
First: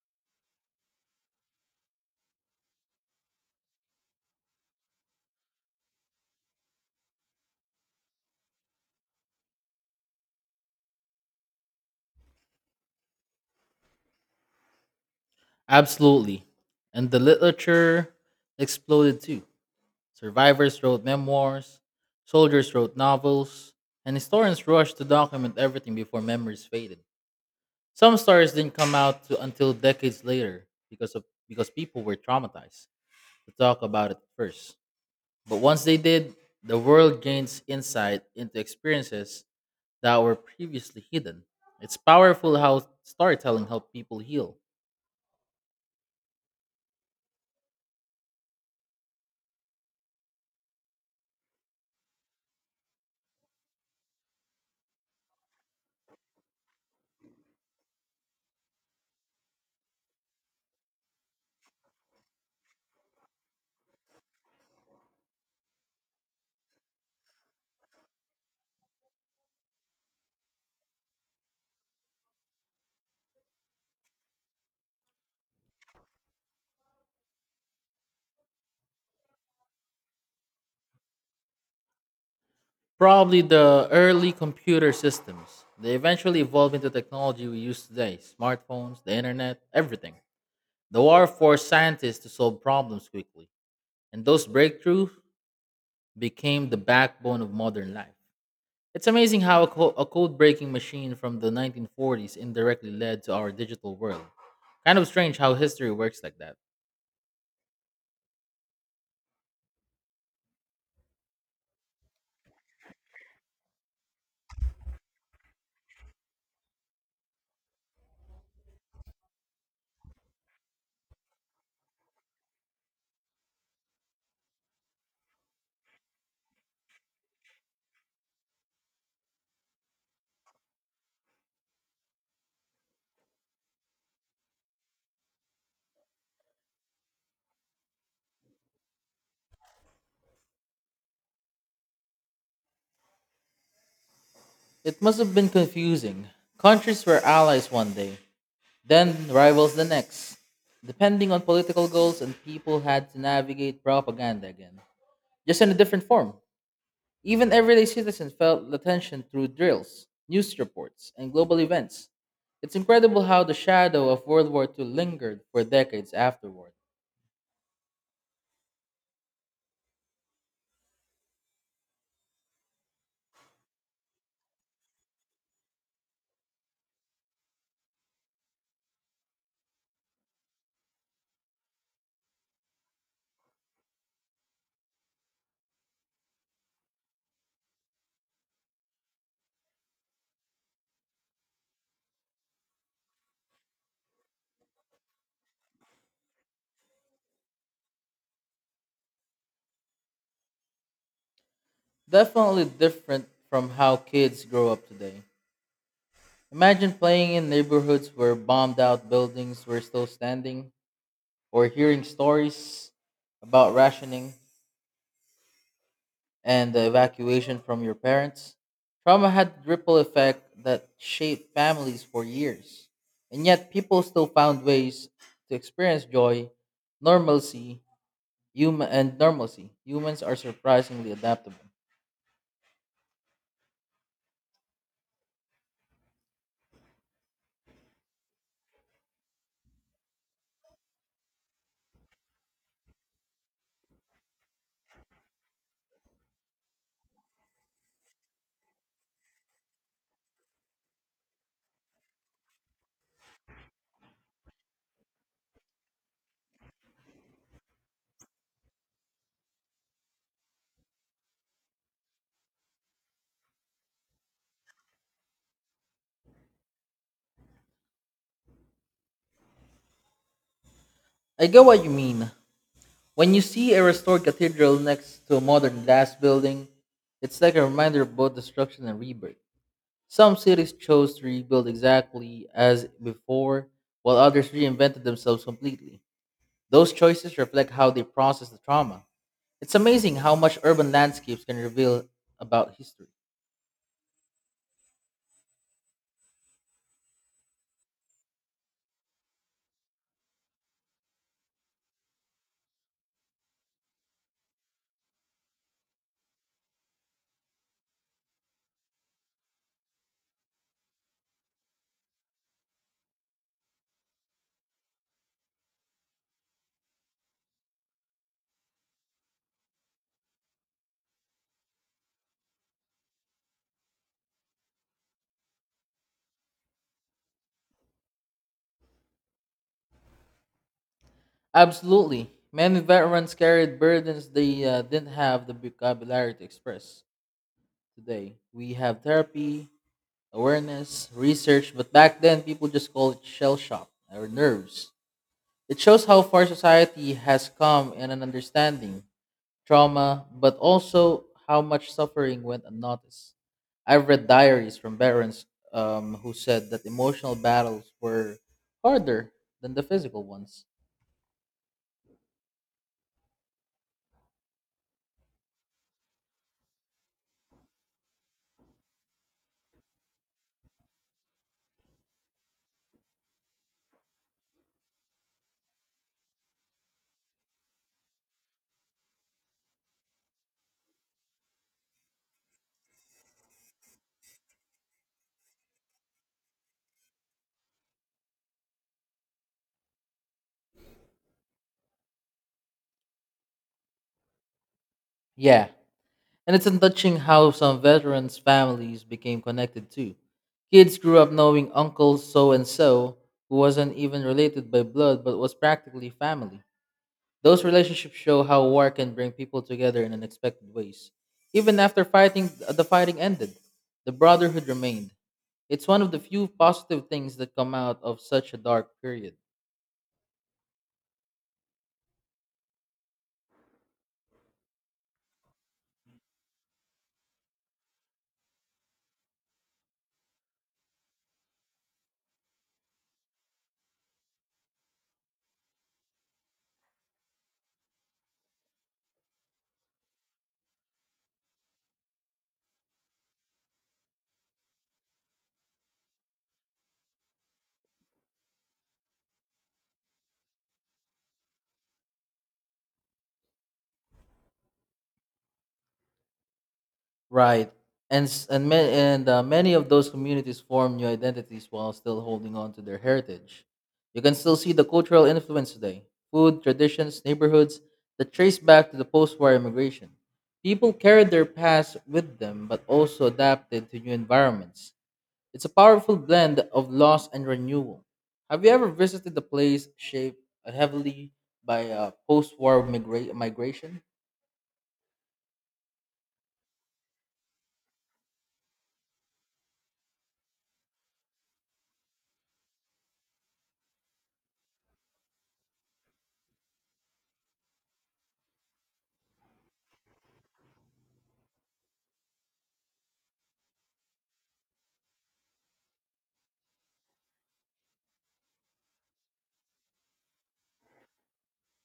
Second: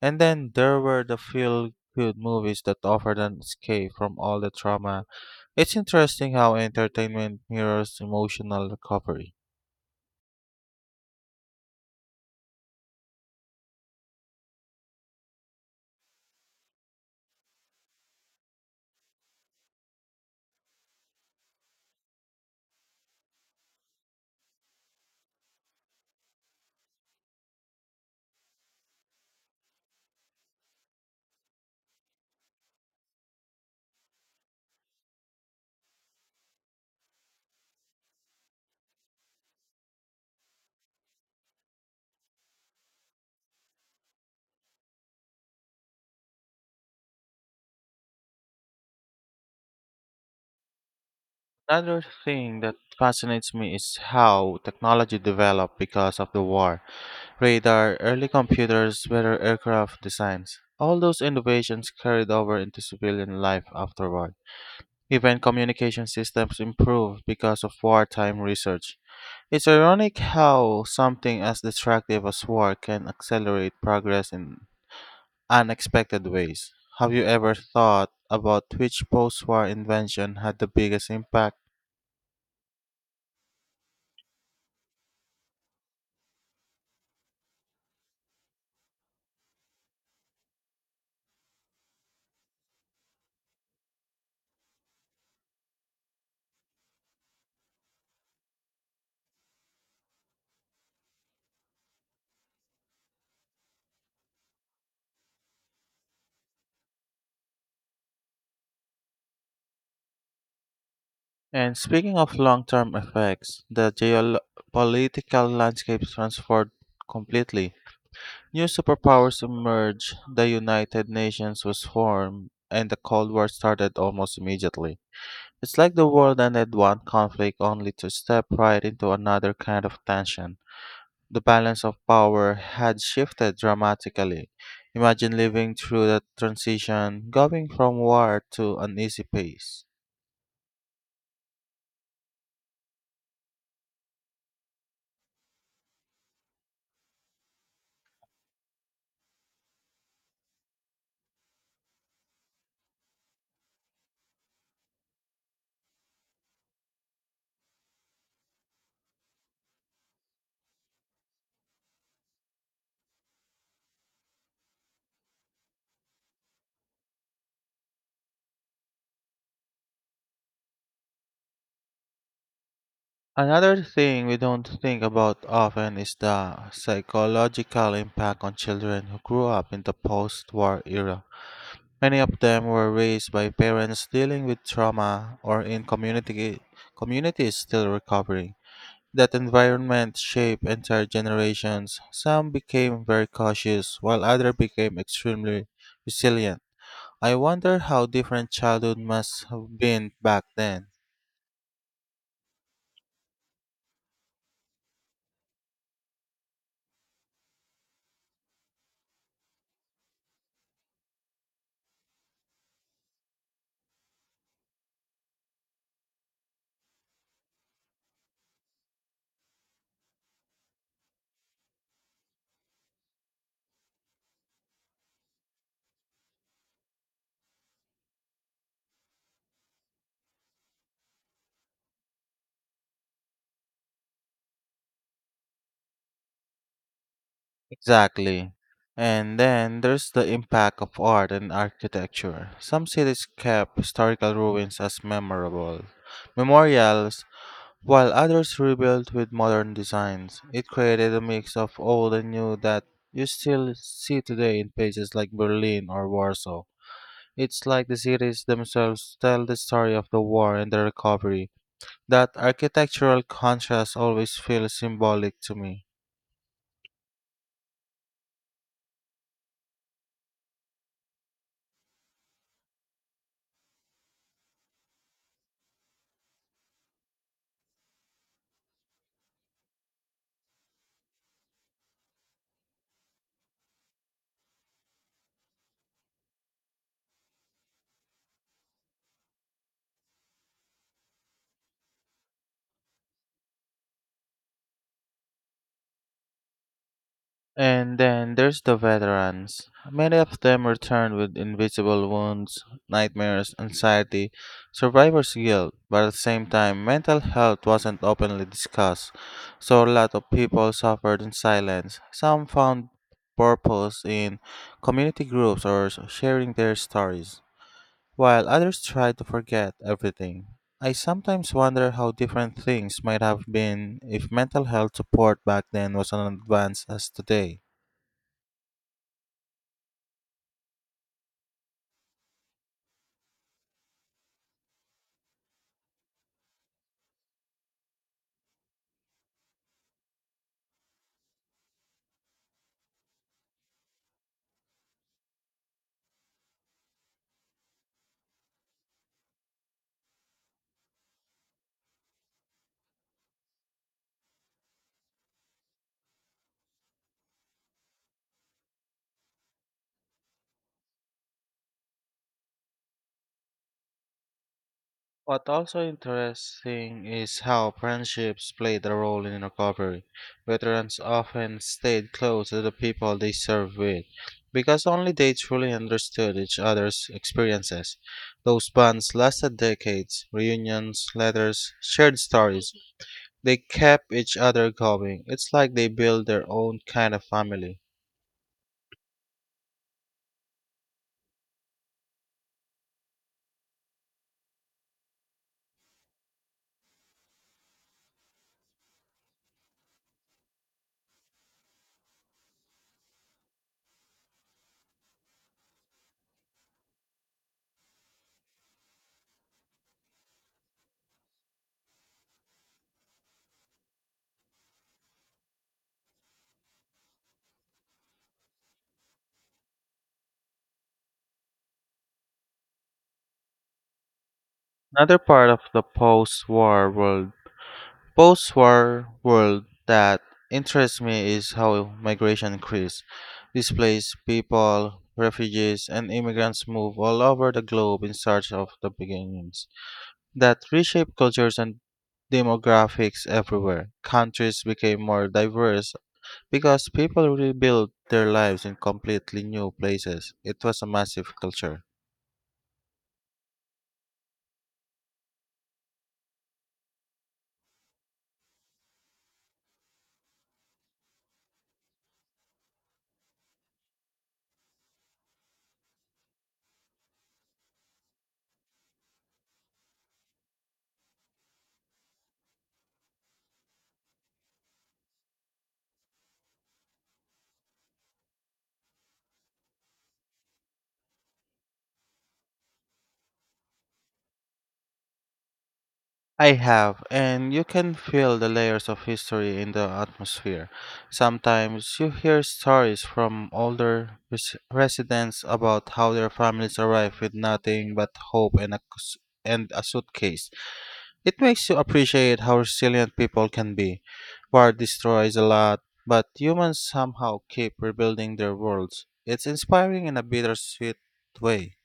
Speaker 1: And then there were the feel good movies that offered an escape from all the trauma. It's interesting how entertainment mirrors emotional recovery.
Speaker 2: Absolutely. And the literature exploded too. Survivors wrote memoirs, soldiers wrote novels, and historians rushed to document everything before memories faded. Some stories didn't come out to, until decades later because of because people were traumatized to talk about it first. But once they did, the world gains insight into experiences that were previously hidden. It's powerful how storytelling helped people heal.
Speaker 1: Another thing that fascinates me is how technology developed because of the war: radar, early computers, better aircraft designs. All those innovations carried over into civilian life afterward. Even communication systems improved because of wartime research. It's ironic how something as destructive as war can accelerate progress in unexpected ways. Have you ever thought about which post war invention had the biggest impact?
Speaker 2: Probably the early computer systems. They eventually evolved into technology we use today: smartphones, the internet, everything. The war forced scientists to solve problems quickly, and those breakthroughs became the backbone of modern life. It's amazing how a, co- a code breaking machine from the nineteen forties indirectly led to our digital world. Kind of strange how history works like that.
Speaker 1: And speaking of long term effects, the geopolitical landscape transformed completely. New superpowers emerged, the United Nations was formed, and the Cold War started almost immediately. It's like the world ended one conflict only to step right into another kind of tension. The balance of power had shifted dramatically. Imagine living through that transition, going from war to uneasy peace.
Speaker 2: It must have been confusing. Countries were allies one day, then rivals the next, depending on political goals, and people had to navigate propaganda again, just in a different form. Even everyday citizens felt the tension through drills, news reports, and global events. It's incredible how the shadow of World War two lingered for decades afterward.
Speaker 1: Another thing we don't think about often is the psychological impact on children who grew up in the post war era. Many of them were raised by parents dealing with trauma or in community, communities still recovering. That environment shaped entire generations. Some became very cautious, while others became extremely resilient. I wonder how different childhood must have been back then.
Speaker 2: Definitely different from how kids grow up today. Imagine playing in neighborhoods where bombed out buildings were still standing, or hearing stories about rationing and the evacuation from your parents. Trauma had ripple effect that shaped families for years. And yet people still found ways to experience joy, normalcy, hum- and normalcy. Humans are surprisingly adaptable.
Speaker 1: Exactly. And then there's the impact of art and architecture. Some cities kept historical ruins as memorable memorials while others rebuilt with modern designs. It created a mix of old and new that you still see today in places like Berlin or Warsaw. It's like the cities themselves tell the story of the war and the recovery. That architectural contrast always feels symbolic to me.
Speaker 2: I get what you mean. When you see a restored cathedral next to a modern glass building, it's like a reminder of both destruction and rebirth. Some cities chose to rebuild exactly as before, while others reinvented themselves completely. Those choices reflect how they process the trauma. It's amazing how much urban landscapes can reveal about history.
Speaker 1: And then there's the veterans. Many of them return with invisible wounds, nightmares, anxiety, survivor's guilt, but at the same time, mental health wasn't openly discussed, so a lot of people suffered in silence. Some found purpose in community groups or s- sharing their stories, while others tried to forget everything. I sometimes wonder how different things might have been if mental health support back then was as advanced as today.
Speaker 2: Absolutely. Many veterans carried burdens they uh, didn't have the vocabulary to express. Today, we have therapy, awareness, research, but back then people just called it shell shock or nerves. It shows how far society has come in an understanding, trauma, but also how much suffering went unnoticed. I've read diaries from veterans um, who said that emotional battles were harder than the physical ones.
Speaker 1: What also interesting is how friendships played a role in recovery. Veterans often stayed close to the people they served with because only they truly understood each other's experiences. Those bonds lasted decades, reunions, letters, shared stories. They kept each other going. It's like they built their own kind of family.
Speaker 2: Yeah, and it's touching how some veterans' families became connected too. Kids grew up knowing Uncle so and so, who wasn't even related by blood but was practically family. Those relationships show how war can bring people together in unexpected ways. Even after fighting, the fighting ended, the brotherhood remained. It's one of the few positive things that come out of such a dark period.
Speaker 1: Another part of the post war world post-war world that interests me is how migration increases. Displaced people, refugees, and immigrants move all over the globe in search of the beginnings that reshape cultures and demographics everywhere. Countries became more diverse because people rebuilt their lives in completely new places. It was a massive culture.
Speaker 2: Right. And s- and ma- and uh, many of those communities form new identities while still holding on to their heritage. You can still see the cultural influence today. Food, traditions, neighborhoods that trace back to the post-war immigration. People carried their past with them but also adapted to new environments. It's a powerful blend of loss and renewal. Have you ever visited a place shaped heavily by uh, post-war migra- migration?
Speaker 1: I have, and you can feel the layers of history in the atmosphere. Sometimes you hear stories from older res- residents about how their families arrived with nothing but hope and a, cus- and a suitcase. It makes you appreciate how resilient people can be. War destroys a lot, but humans somehow keep rebuilding their worlds. It's inspiring in a bittersweet way.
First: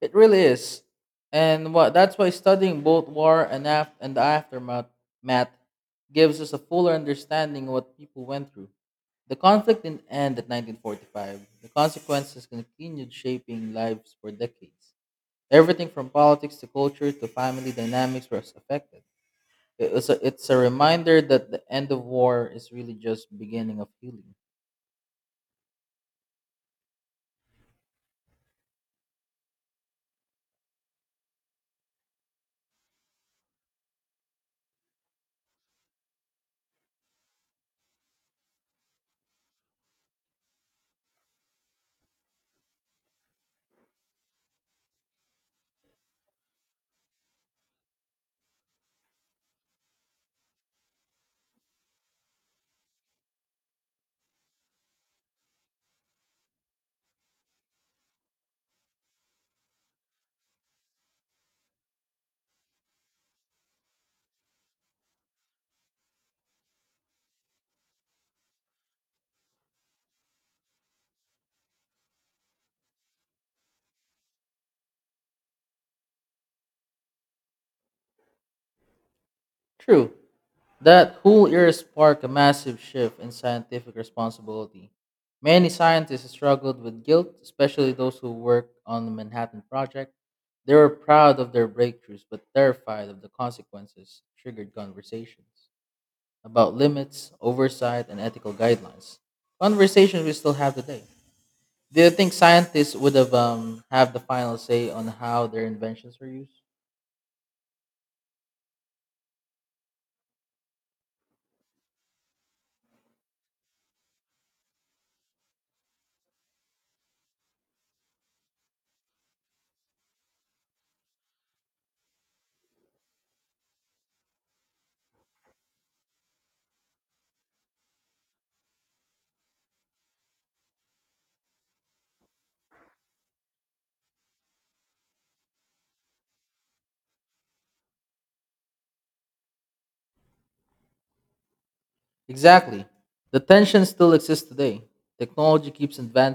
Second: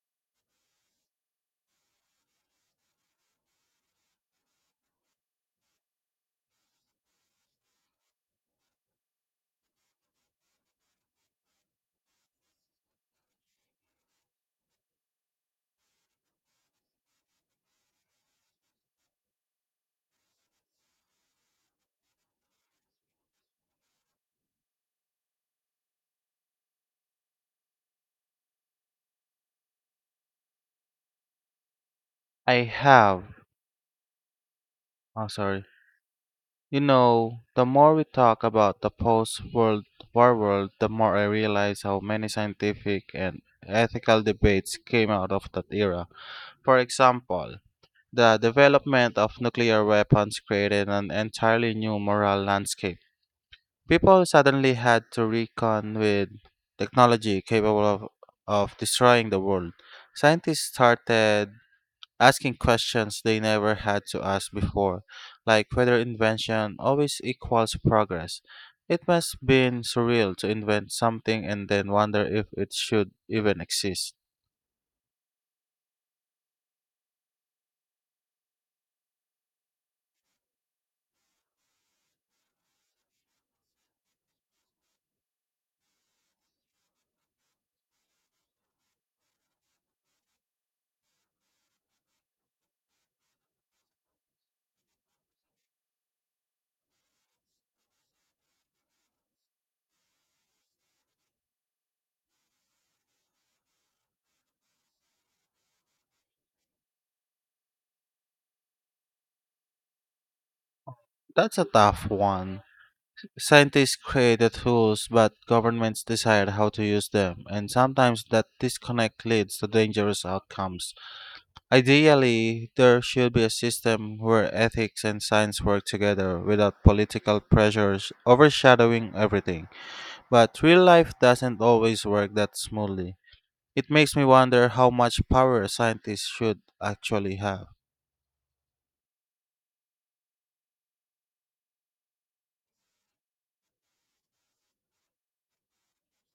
Speaker 2: It really is. And what that's why studying both war and af- and the aftermath math gives us a fuller understanding of what people went through. The conflict didn't end at nineteen forty-five. The consequences continued shaping lives for decades. Everything from politics to culture to family dynamics was affected. It was a, it's a reminder that the end of war is really just beginning of healing.
Speaker 1: I have. Oh, sorry. You know, the more we talk about the post-World War world, the more I realize how many scientific and ethical debates came out of that era. For example, the development of nuclear weapons created an entirely new moral landscape. People suddenly had to reckon with technology capable of, of destroying the world. Scientists started asking questions they never had to ask before, like whether invention always equals progress. It must been surreal to invent something and then wonder if it should even exist.
Speaker 2: True, that whole era sparked a massive shift in scientific responsibility. Many scientists struggled with guilt, especially those who worked on the Manhattan Project. They were proud of their breakthroughs but terrified of the consequences, triggered conversations about limits, oversight, and ethical guidelines. Conversations we still have today. Do you think scientists would have um, have the final say on how their inventions were used?
Speaker 1: That's a tough one. Scientists create the tools, but governments decide how to use them, and sometimes that disconnect leads to dangerous outcomes. Ideally, there should be a system where ethics and science work together without political pressures overshadowing everything. But real life doesn't always work that smoothly. It makes me wonder how much power scientists should actually have.
Speaker 2: Exactly. The tension still exists today. Technology keeps advancing